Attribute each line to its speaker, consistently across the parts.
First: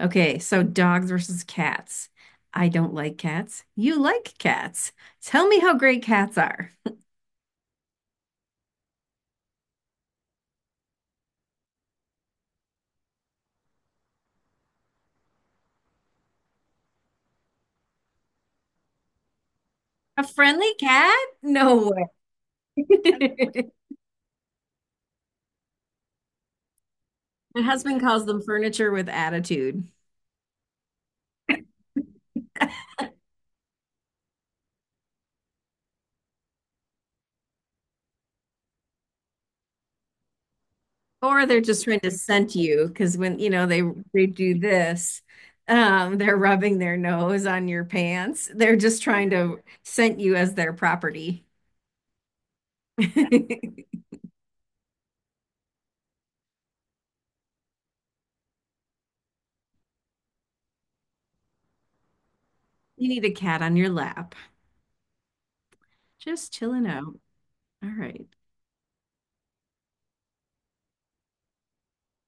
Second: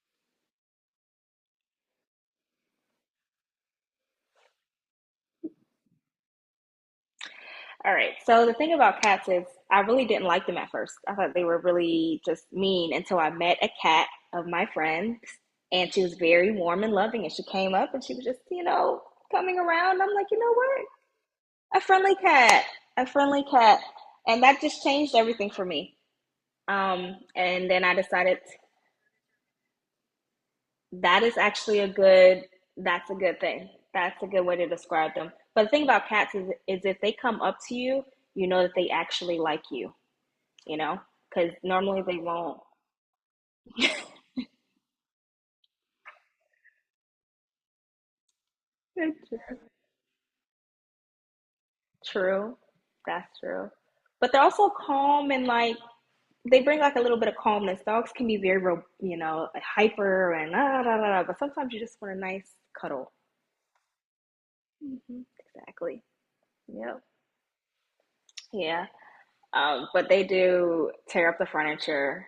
Speaker 1: Okay, so dogs versus cats. I don't like cats. You like cats. Tell me how great cats are.
Speaker 2: All right. So the thing about cats is I really didn't like them at first. I thought they were really just mean until I met a cat of my friend, and she was very warm and loving, and she came up and she was just, coming around. I'm
Speaker 1: A
Speaker 2: like, you know
Speaker 1: friendly
Speaker 2: what?
Speaker 1: cat?
Speaker 2: A
Speaker 1: No
Speaker 2: friendly cat. A
Speaker 1: way.
Speaker 2: friendly cat. And that just changed everything for me. Um,
Speaker 1: My
Speaker 2: and then I
Speaker 1: husband calls
Speaker 2: decided
Speaker 1: them furniture with attitude,
Speaker 2: that is actually a good that's a good thing. That's a good way to describe them. But the thing about cats is if they come up to you, you know that they actually like you,
Speaker 1: or
Speaker 2: because
Speaker 1: they're just trying
Speaker 2: normally
Speaker 1: to
Speaker 2: they
Speaker 1: scent
Speaker 2: won't.
Speaker 1: you because when you know they do this, they're rubbing their nose on your pants. They're just
Speaker 2: It's
Speaker 1: trying to
Speaker 2: just
Speaker 1: scent you as their property.
Speaker 2: True. That's true. But they're also calm, and like they bring like a little bit of calmness. Dogs can be very, you know, hyper and da, da, da, da, but sometimes you just want a nice
Speaker 1: You
Speaker 2: cuddle.
Speaker 1: need a cat on your lap,
Speaker 2: Hmm. Exactly.
Speaker 1: just chilling
Speaker 2: Yep.
Speaker 1: out. All right,
Speaker 2: Yeah. But they do tear up the furniture.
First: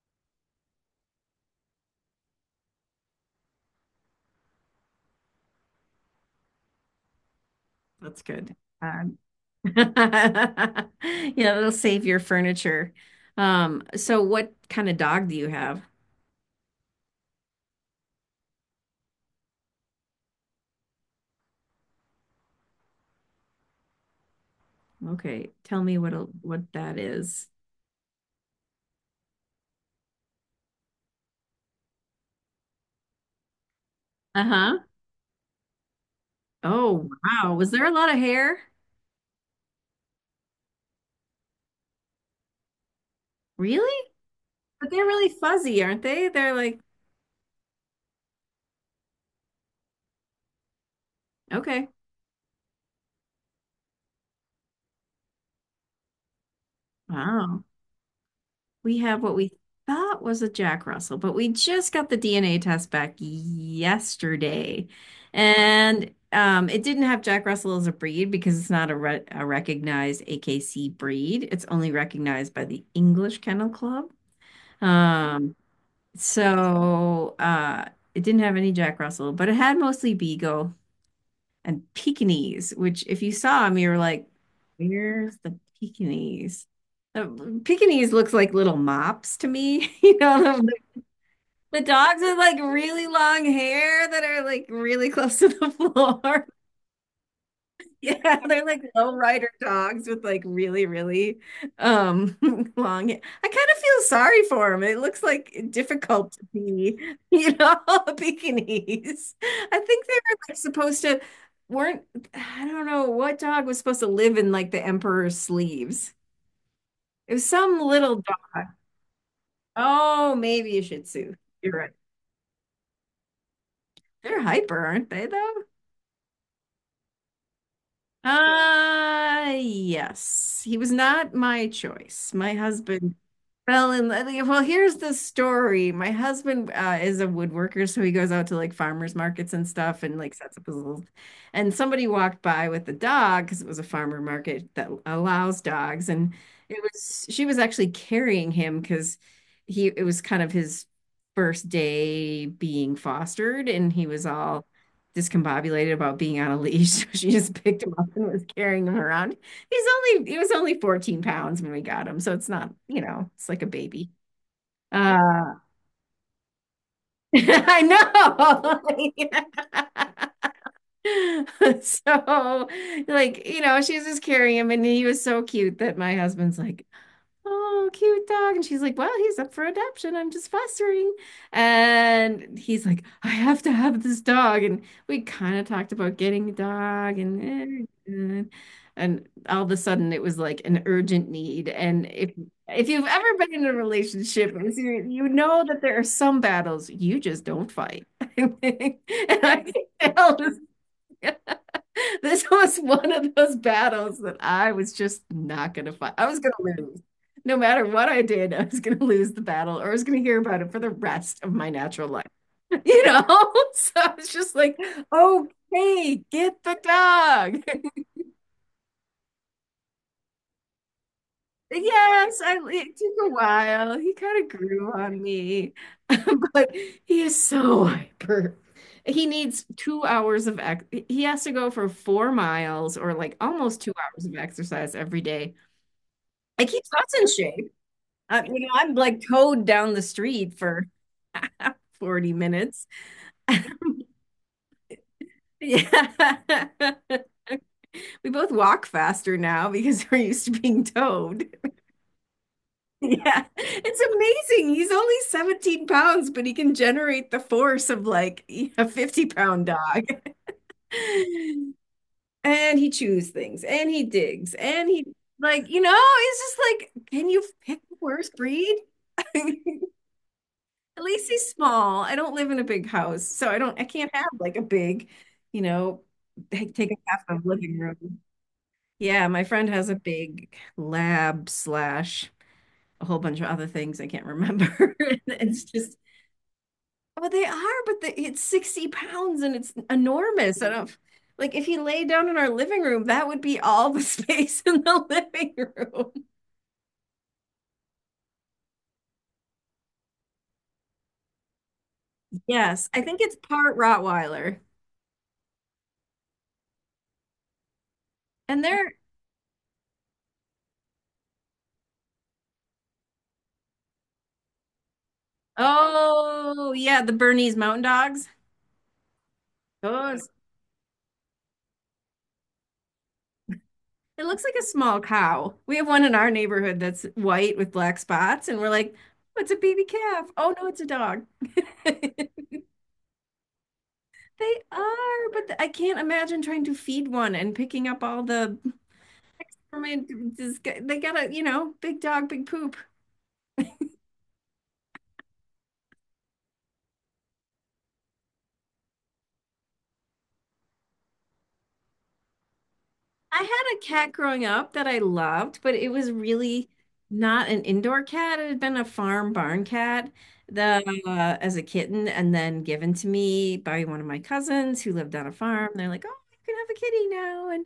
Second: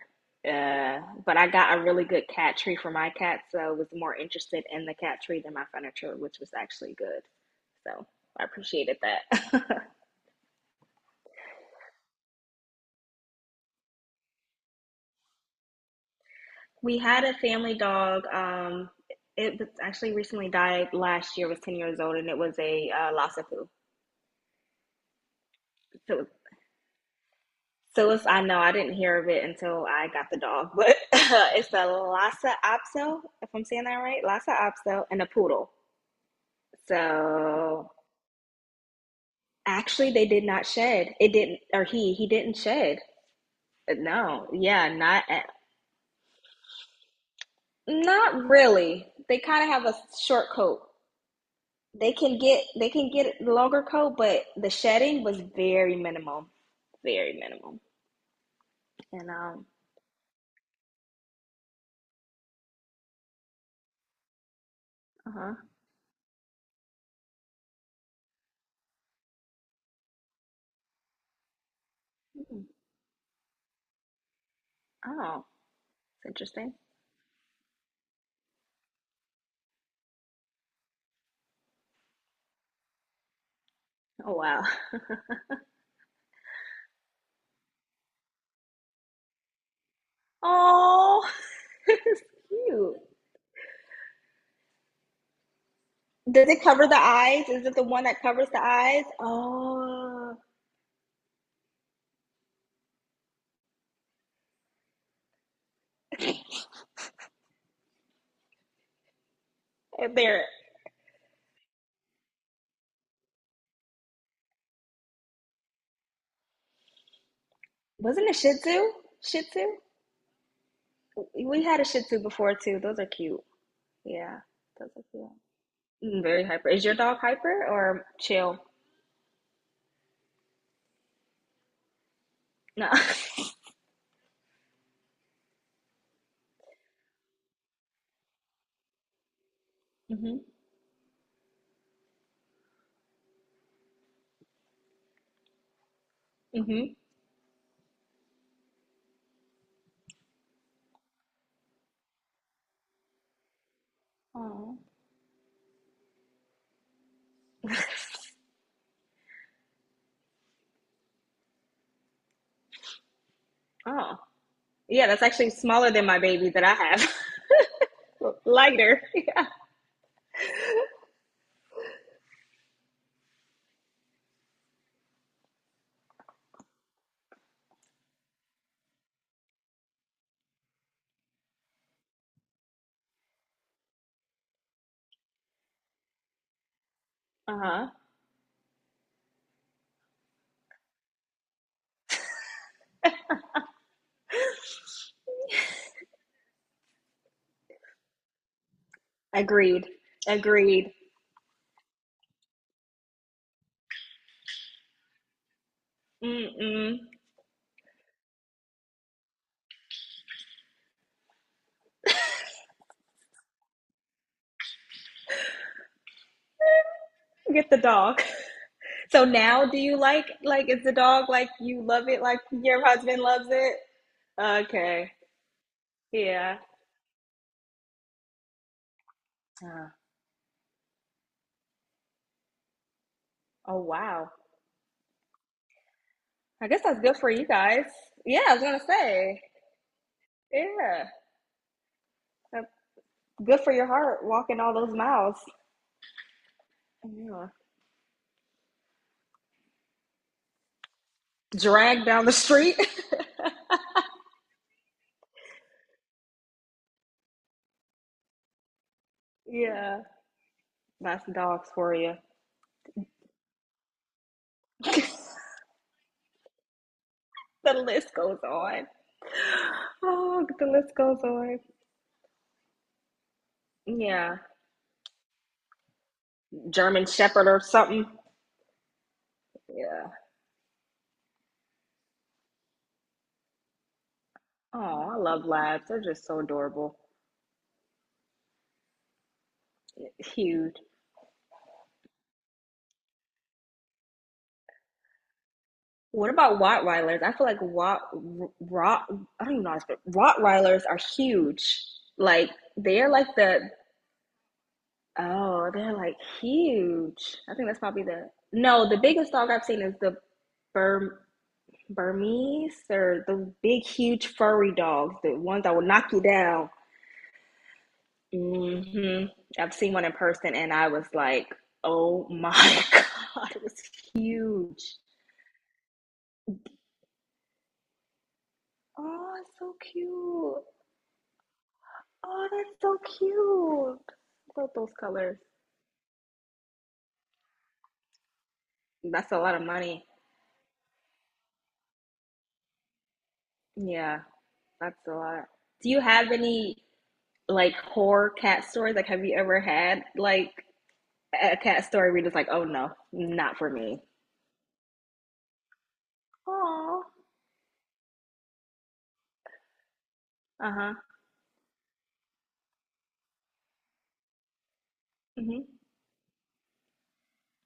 Speaker 2: Uh, but I got a really good cat tree for my cat, so I was more interested in the cat tree than my furniture, which was actually good. So
Speaker 1: that's
Speaker 2: I
Speaker 1: good.
Speaker 2: appreciated that.
Speaker 1: Yeah, that'll save your furniture. So what kind of dog do you have?
Speaker 2: We had a family dog. It was actually recently died last year. Was 10 years old, and it was a Lhasa Poo.
Speaker 1: Okay, tell me
Speaker 2: So,
Speaker 1: what that is.
Speaker 2: so it's, I know I didn't hear of it until I got the dog, but it's a Lhasa Apso, if I'm saying that right, Lhasa
Speaker 1: Uh-huh.
Speaker 2: Apso, and a poodle.
Speaker 1: Oh, wow. Was there a
Speaker 2: So
Speaker 1: lot of hair?
Speaker 2: actually, they did not shed. It didn't, or he didn't shed.
Speaker 1: Really?
Speaker 2: No, yeah,
Speaker 1: But they're
Speaker 2: not
Speaker 1: really fuzzy, aren't they? They're like,
Speaker 2: not really. They kind of have a short coat.
Speaker 1: okay.
Speaker 2: They can get the longer coat, but the shedding was very minimal, very
Speaker 1: Wow.
Speaker 2: minimal.
Speaker 1: We have
Speaker 2: And
Speaker 1: what we thought was a Jack Russell, but we just got the DNA test back yesterday.
Speaker 2: uh huh.
Speaker 1: And it didn't have Jack Russell as a breed because it's not a recognized AKC breed. It's only recognized by the English Kennel Club.
Speaker 2: Oh,
Speaker 1: Um,
Speaker 2: it's interesting.
Speaker 1: so uh, it didn't have any Jack Russell, but it had mostly Beagle and Pekingese, which if you saw them, you were like,
Speaker 2: Oh wow.
Speaker 1: where's the Pekingese? The Pekingese looks like little mops to me. You know,
Speaker 2: Oh,
Speaker 1: the dogs
Speaker 2: it's
Speaker 1: with like
Speaker 2: cute.
Speaker 1: really long hair that are like really close to the floor.
Speaker 2: Does it cover the eyes? Is it the one that
Speaker 1: Yeah,
Speaker 2: covers the
Speaker 1: they're like
Speaker 2: eyes?
Speaker 1: low rider dogs with
Speaker 2: Oh,
Speaker 1: like really, really um long. I kind of feel sorry for them. It looks like difficult to be, you know, bikinis. I think they were
Speaker 2: there
Speaker 1: like supposed to weren't. I don't know what dog was supposed to live in like the emperor's sleeves. It was some little
Speaker 2: wasn't a Shih
Speaker 1: dog.
Speaker 2: Tzu. Shih Tzu.
Speaker 1: Oh, maybe a Shih Tzu.
Speaker 2: We
Speaker 1: You're
Speaker 2: had a
Speaker 1: right.
Speaker 2: Shih Tzu before too. Those are cute. Yeah,
Speaker 1: They're hyper,
Speaker 2: those are
Speaker 1: aren't they
Speaker 2: cute.
Speaker 1: though?
Speaker 2: Mm, very hyper. Is your dog hyper or chill?
Speaker 1: Yes. He was not my choice. My
Speaker 2: No.
Speaker 1: husband fell in love. Like, well, here's the story. My husband is a woodworker, so he goes out to like farmers markets and stuff and like sets up his little. And somebody walked by with the dog because it was a farmer market that allows dogs. And
Speaker 2: Mm-hmm.
Speaker 1: she was actually carrying him because it was kind of his first day being fostered and he was all
Speaker 2: Oh.
Speaker 1: discombobulated about being on a leash. So she just picked him up and was carrying him around. He's he was only 14 pounds when we got him. So it's not, you know, it's like a baby.
Speaker 2: Oh. Yeah, that's actually
Speaker 1: Uh,
Speaker 2: smaller than my baby that I have.
Speaker 1: I know.
Speaker 2: Lighter.
Speaker 1: So like, you know, she's just carrying him and he was so cute that my husband's like, oh, cute dog. And she's like, well, he's up for adoption. I'm just fostering. And he's like, I have to have this dog. And we kind of talked about getting a dog and
Speaker 2: Uh-huh.
Speaker 1: and all of a sudden it was like an urgent need. And if you've ever been in a relationship, you know that there are some battles you just don't fight. And I
Speaker 2: Agreed.
Speaker 1: failed.
Speaker 2: Agreed.
Speaker 1: This was one of those battles that I was just not going to fight. I was going to
Speaker 2: Mm-mm.
Speaker 1: lose. No matter what I did, I was going to lose the battle or I was going to hear about it for the rest of my natural life. You know? So I was just like, okay, get the dog.
Speaker 2: Get the dog. So now do you like is the dog like you love it like
Speaker 1: Yes, I,
Speaker 2: your
Speaker 1: it
Speaker 2: husband
Speaker 1: took a
Speaker 2: loves it?
Speaker 1: while. He kind of grew
Speaker 2: Okay.
Speaker 1: on me,
Speaker 2: Yeah.
Speaker 1: but he is so hyper. He needs
Speaker 2: Uh,
Speaker 1: two hours of ex he has to go for 4 miles or like
Speaker 2: oh
Speaker 1: almost 2 hours
Speaker 2: wow.
Speaker 1: of exercise every day. I
Speaker 2: I guess
Speaker 1: keep
Speaker 2: that's good
Speaker 1: us in
Speaker 2: for you
Speaker 1: shape.
Speaker 2: guys. Yeah, I
Speaker 1: You
Speaker 2: was
Speaker 1: know,
Speaker 2: gonna
Speaker 1: I'm like
Speaker 2: say.
Speaker 1: towed down the street for
Speaker 2: Yeah.
Speaker 1: 40
Speaker 2: That's
Speaker 1: minutes.
Speaker 2: good for your heart walking all those miles.
Speaker 1: Yeah.
Speaker 2: Yeah.
Speaker 1: We both walk faster now because we're used to being towed.
Speaker 2: Drag down the street.
Speaker 1: Yeah. It's amazing. He's only 17 pounds, but he can generate the force of like a 50 pound
Speaker 2: Yeah.
Speaker 1: dog.
Speaker 2: That's dogs for you.
Speaker 1: And he chews things and he digs and he like, you know, it's just like, can you
Speaker 2: The
Speaker 1: pick the
Speaker 2: list
Speaker 1: worst
Speaker 2: goes
Speaker 1: breed?
Speaker 2: on. Oh, the list
Speaker 1: At
Speaker 2: goes
Speaker 1: least he's
Speaker 2: on.
Speaker 1: small. I don't live in a big house, so I can't have
Speaker 2: Yeah.
Speaker 1: like a big, you know, take up
Speaker 2: German
Speaker 1: half of
Speaker 2: Shepherd or
Speaker 1: living
Speaker 2: something.
Speaker 1: room. Yeah, my friend has a
Speaker 2: Yeah.
Speaker 1: big lab slash a whole bunch of other things I can't
Speaker 2: Oh,
Speaker 1: remember.
Speaker 2: I love
Speaker 1: And It's
Speaker 2: labs.
Speaker 1: just
Speaker 2: They're just so adorable.
Speaker 1: well, they are, but it's 60 pounds and it's enormous. I
Speaker 2: Huge.
Speaker 1: don't like if you lay down in our living room, that would be all the space in the living room.
Speaker 2: What about Rottweilers? I feel like Rott, I don't even know how to speak. Rottweilers are huge. Like,
Speaker 1: Yes, I
Speaker 2: they're
Speaker 1: think
Speaker 2: like
Speaker 1: it's
Speaker 2: the,
Speaker 1: part Rottweiler.
Speaker 2: oh, they're like huge. I think that's probably the,
Speaker 1: And
Speaker 2: no,
Speaker 1: they're,
Speaker 2: the biggest dog I've seen is the Burm, Burmese or the big, huge, furry dogs, the ones that will knock you down.
Speaker 1: oh, yeah, the Bernese Mountain Dogs.
Speaker 2: Hmm. I've seen one in
Speaker 1: Goes.
Speaker 2: person and I was like, oh my God, it was
Speaker 1: It looks like a
Speaker 2: huge.
Speaker 1: small cow. We have one in our neighborhood that's white with black spots, and we're like,
Speaker 2: Oh,
Speaker 1: oh, it's a
Speaker 2: it's so
Speaker 1: baby calf. Oh
Speaker 2: cute.
Speaker 1: no, it's a dog.
Speaker 2: Oh, that's so cute.
Speaker 1: They
Speaker 2: Love those
Speaker 1: are,
Speaker 2: colors.
Speaker 1: but I can't imagine trying to feed one and picking up all the.
Speaker 2: That's a lot of
Speaker 1: I
Speaker 2: money.
Speaker 1: mean, they got a, you know, big dog, big poop.
Speaker 2: Yeah, that's a lot. Do you have any like horror cat stories? Like, have you ever had like a cat story where you're just like, oh no,
Speaker 1: I
Speaker 2: not for
Speaker 1: had a
Speaker 2: me?
Speaker 1: cat growing up that I loved, but it was really
Speaker 2: Oh,
Speaker 1: not an indoor cat. It had been a farm barn cat the
Speaker 2: uh-huh.
Speaker 1: as a kitten and then given to me by one of my cousins who lived on a
Speaker 2: Hmm.
Speaker 1: farm. They're like, "Oh, you can have a kitty now." And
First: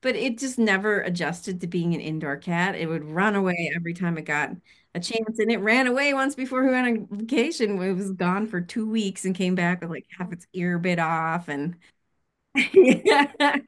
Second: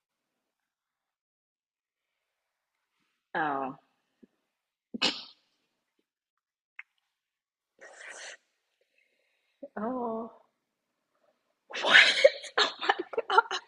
Speaker 1: but it just never adjusted to being an indoor cat. It would run away
Speaker 2: Oh.
Speaker 1: every time it got a chance, and it ran away once before we went on vacation. It was gone for 2 weeks and came back with like
Speaker 2: Oh.
Speaker 1: half its ear bit off, and
Speaker 2: What? Oh my
Speaker 1: yeah.
Speaker 2: god.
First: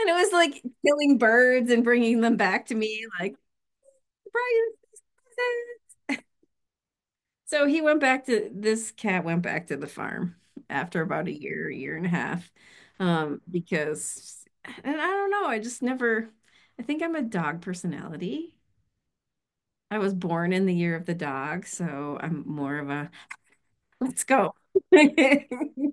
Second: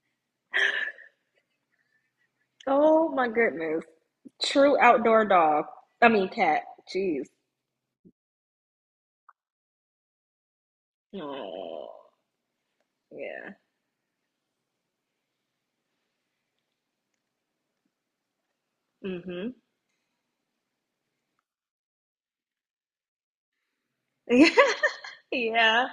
Speaker 1: And it was like killing birds and bringing them back to me,
Speaker 2: Oh my
Speaker 1: like
Speaker 2: goodness.
Speaker 1: Brian.
Speaker 2: True outdoor dog. I mean cat. Jeez.
Speaker 1: So he went back to this cat went back to the farm after about a year, year and
Speaker 2: Oh.
Speaker 1: a half, um,
Speaker 2: Yeah.
Speaker 1: because, and I don't know, I just never. I think I'm a dog personality.
Speaker 2: Hmm.
Speaker 1: I was born in the year of the dog, so I'm more of a let's go.
Speaker 2: Yeah. Yeah.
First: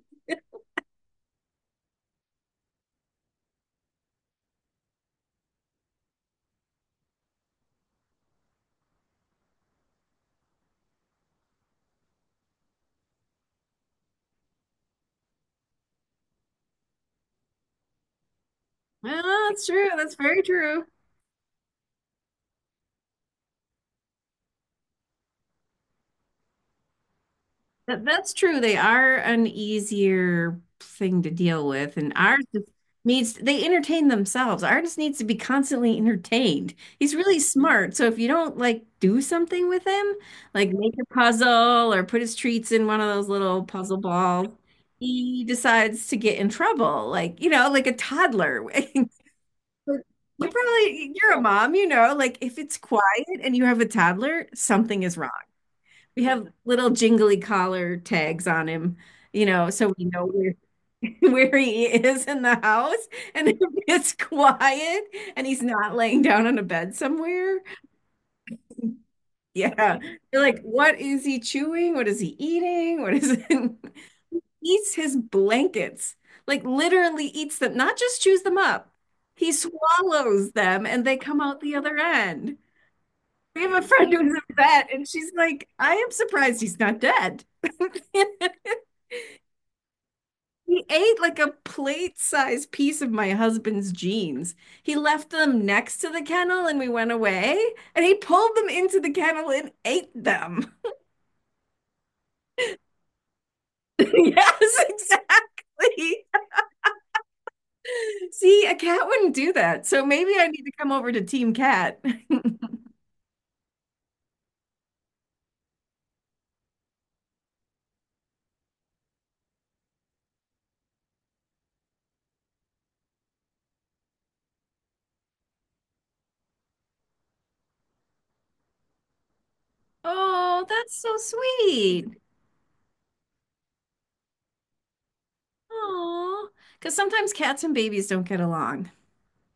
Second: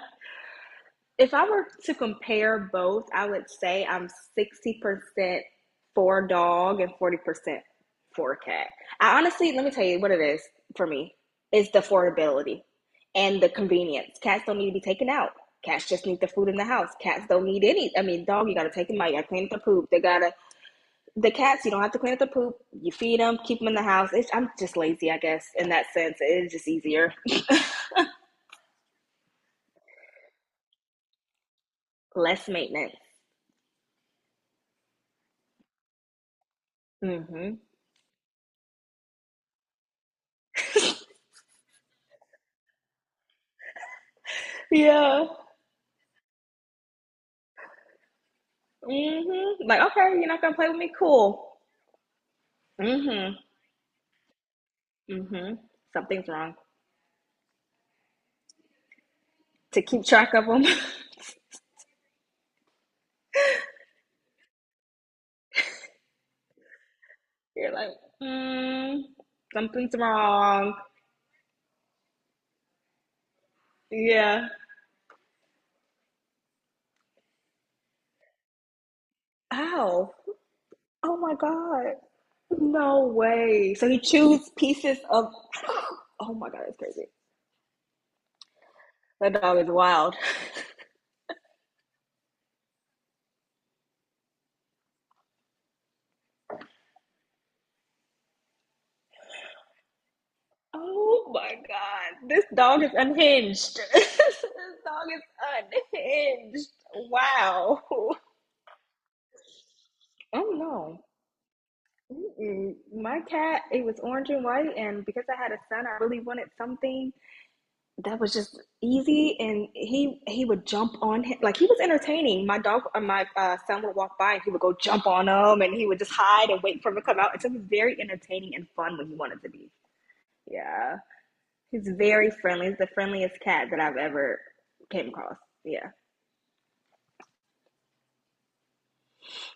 Speaker 2: If I were to compare both, I would say I'm 60% for dog and 40% for cat. I honestly, let me tell you what it is for me. It's the affordability and the convenience. Cats don't need to be taken out. Cats just need the food in the house. Cats don't need any. I mean, dog, you gotta take them out. You
Speaker 1: Well,
Speaker 2: gotta clean up the
Speaker 1: that's true.
Speaker 2: poop. They
Speaker 1: That's
Speaker 2: gotta
Speaker 1: very true.
Speaker 2: the cats. You don't have to clean up the poop. You feed them, keep them in the house. It's, I'm just lazy, I guess, in that sense. It is just easier,
Speaker 1: That, that's true. They are an easier thing to deal with, and ours
Speaker 2: less
Speaker 1: just
Speaker 2: maintenance.
Speaker 1: needs they entertain themselves. Artist needs to be constantly entertained. He's really
Speaker 2: Hmm.
Speaker 1: smart, so if you don't like do something with him, like make a puzzle or put his treats in one of those little puzzle balls,
Speaker 2: Yeah.
Speaker 1: he decides to get in trouble. Like, you know, like a toddler.
Speaker 2: Mm-hmm. Like, okay, you're not
Speaker 1: But
Speaker 2: gonna play with me?
Speaker 1: you're a
Speaker 2: Cool.
Speaker 1: mom, you know, like if it's quiet
Speaker 2: Mm-hmm.
Speaker 1: and you have a toddler, something is wrong.
Speaker 2: Mm-hmm.
Speaker 1: We
Speaker 2: Something's
Speaker 1: have
Speaker 2: wrong.
Speaker 1: little jingly collar tags on him, you know,
Speaker 2: To
Speaker 1: so we
Speaker 2: keep
Speaker 1: know
Speaker 2: track of
Speaker 1: where,
Speaker 2: them,
Speaker 1: where he is in the house. And if it's quiet and he's not laying down on a bed somewhere,
Speaker 2: you're like, mm, something's
Speaker 1: yeah. You're like,
Speaker 2: wrong.
Speaker 1: what is he chewing? What is he eating? What is it?
Speaker 2: Yeah.
Speaker 1: Eats his blankets, like literally eats them, not just chews them up. He
Speaker 2: Ow.
Speaker 1: swallows them and they
Speaker 2: Oh my
Speaker 1: come out the other
Speaker 2: God.
Speaker 1: end.
Speaker 2: No
Speaker 1: We have
Speaker 2: way.
Speaker 1: a
Speaker 2: So he
Speaker 1: friend who's
Speaker 2: chews
Speaker 1: a vet,
Speaker 2: pieces
Speaker 1: and
Speaker 2: of.
Speaker 1: she's like, I am
Speaker 2: Oh my
Speaker 1: surprised
Speaker 2: God,
Speaker 1: he's
Speaker 2: that's
Speaker 1: not
Speaker 2: crazy.
Speaker 1: dead.
Speaker 2: That dog is wild.
Speaker 1: He ate like a plate-sized piece of my husband's jeans. He left them next to the kennel and we went away, and he pulled them into the kennel and ate them.
Speaker 2: Oh my God. This dog is unhinged. This
Speaker 1: Yes,
Speaker 2: dog is
Speaker 1: exactly.
Speaker 2: unhinged. Wow.
Speaker 1: See, a cat wouldn't do that. So maybe I
Speaker 2: Oh
Speaker 1: need to come
Speaker 2: no.
Speaker 1: over to Team Cat.
Speaker 2: Mm-mm. My cat, it was orange and white, and because I had a son, I really wanted something that was just easy. And he would jump on him, like he was entertaining. My dog, my son would walk by, and he would go jump on him, and he would just hide and wait for him to come out. And so he was very entertaining and fun when he wanted to be.
Speaker 1: Oh, that's
Speaker 2: Yeah,
Speaker 1: so
Speaker 2: he's
Speaker 1: sweet.
Speaker 2: very friendly. He's the friendliest cat that I've ever came across. Yeah.
Speaker 1: Oh, because sometimes cats and babies don't get along.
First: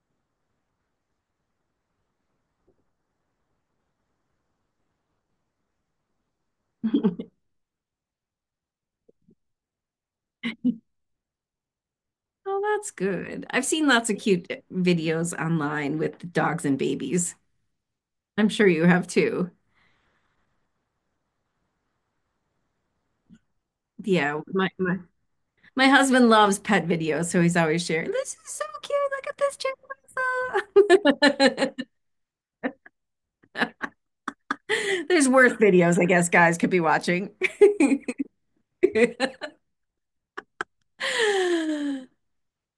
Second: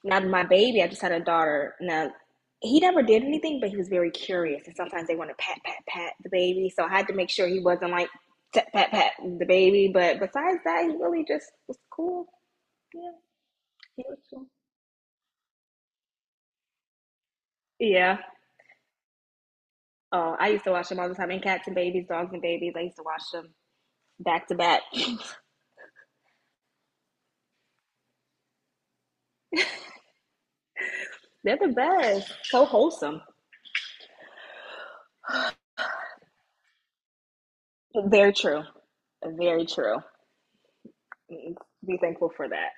Speaker 2: Now my baby, I just had a daughter. Now he never did anything, but he was very curious, and sometimes they want to pat pat pat the baby. So I had to make sure he wasn't like pat pat pat the baby. But besides that, he really just was cool.
Speaker 1: Oh, that's
Speaker 2: Yeah,
Speaker 1: good. I've seen
Speaker 2: he
Speaker 1: lots of
Speaker 2: was cool.
Speaker 1: cute videos online with dogs and babies.
Speaker 2: Yeah.
Speaker 1: I'm sure you have too.
Speaker 2: Oh, I used to watch them all the time. And cats and babies, dogs and babies. I used to watch them
Speaker 1: Yeah,
Speaker 2: back to back.
Speaker 1: my husband loves pet videos, so he's always sharing. This is so cute. Look at this
Speaker 2: They're the
Speaker 1: chimpanzee.
Speaker 2: best. So wholesome.
Speaker 1: There's worse videos, I guess, guys could be watching.
Speaker 2: Very true. Very true. Mm, be thankful for that.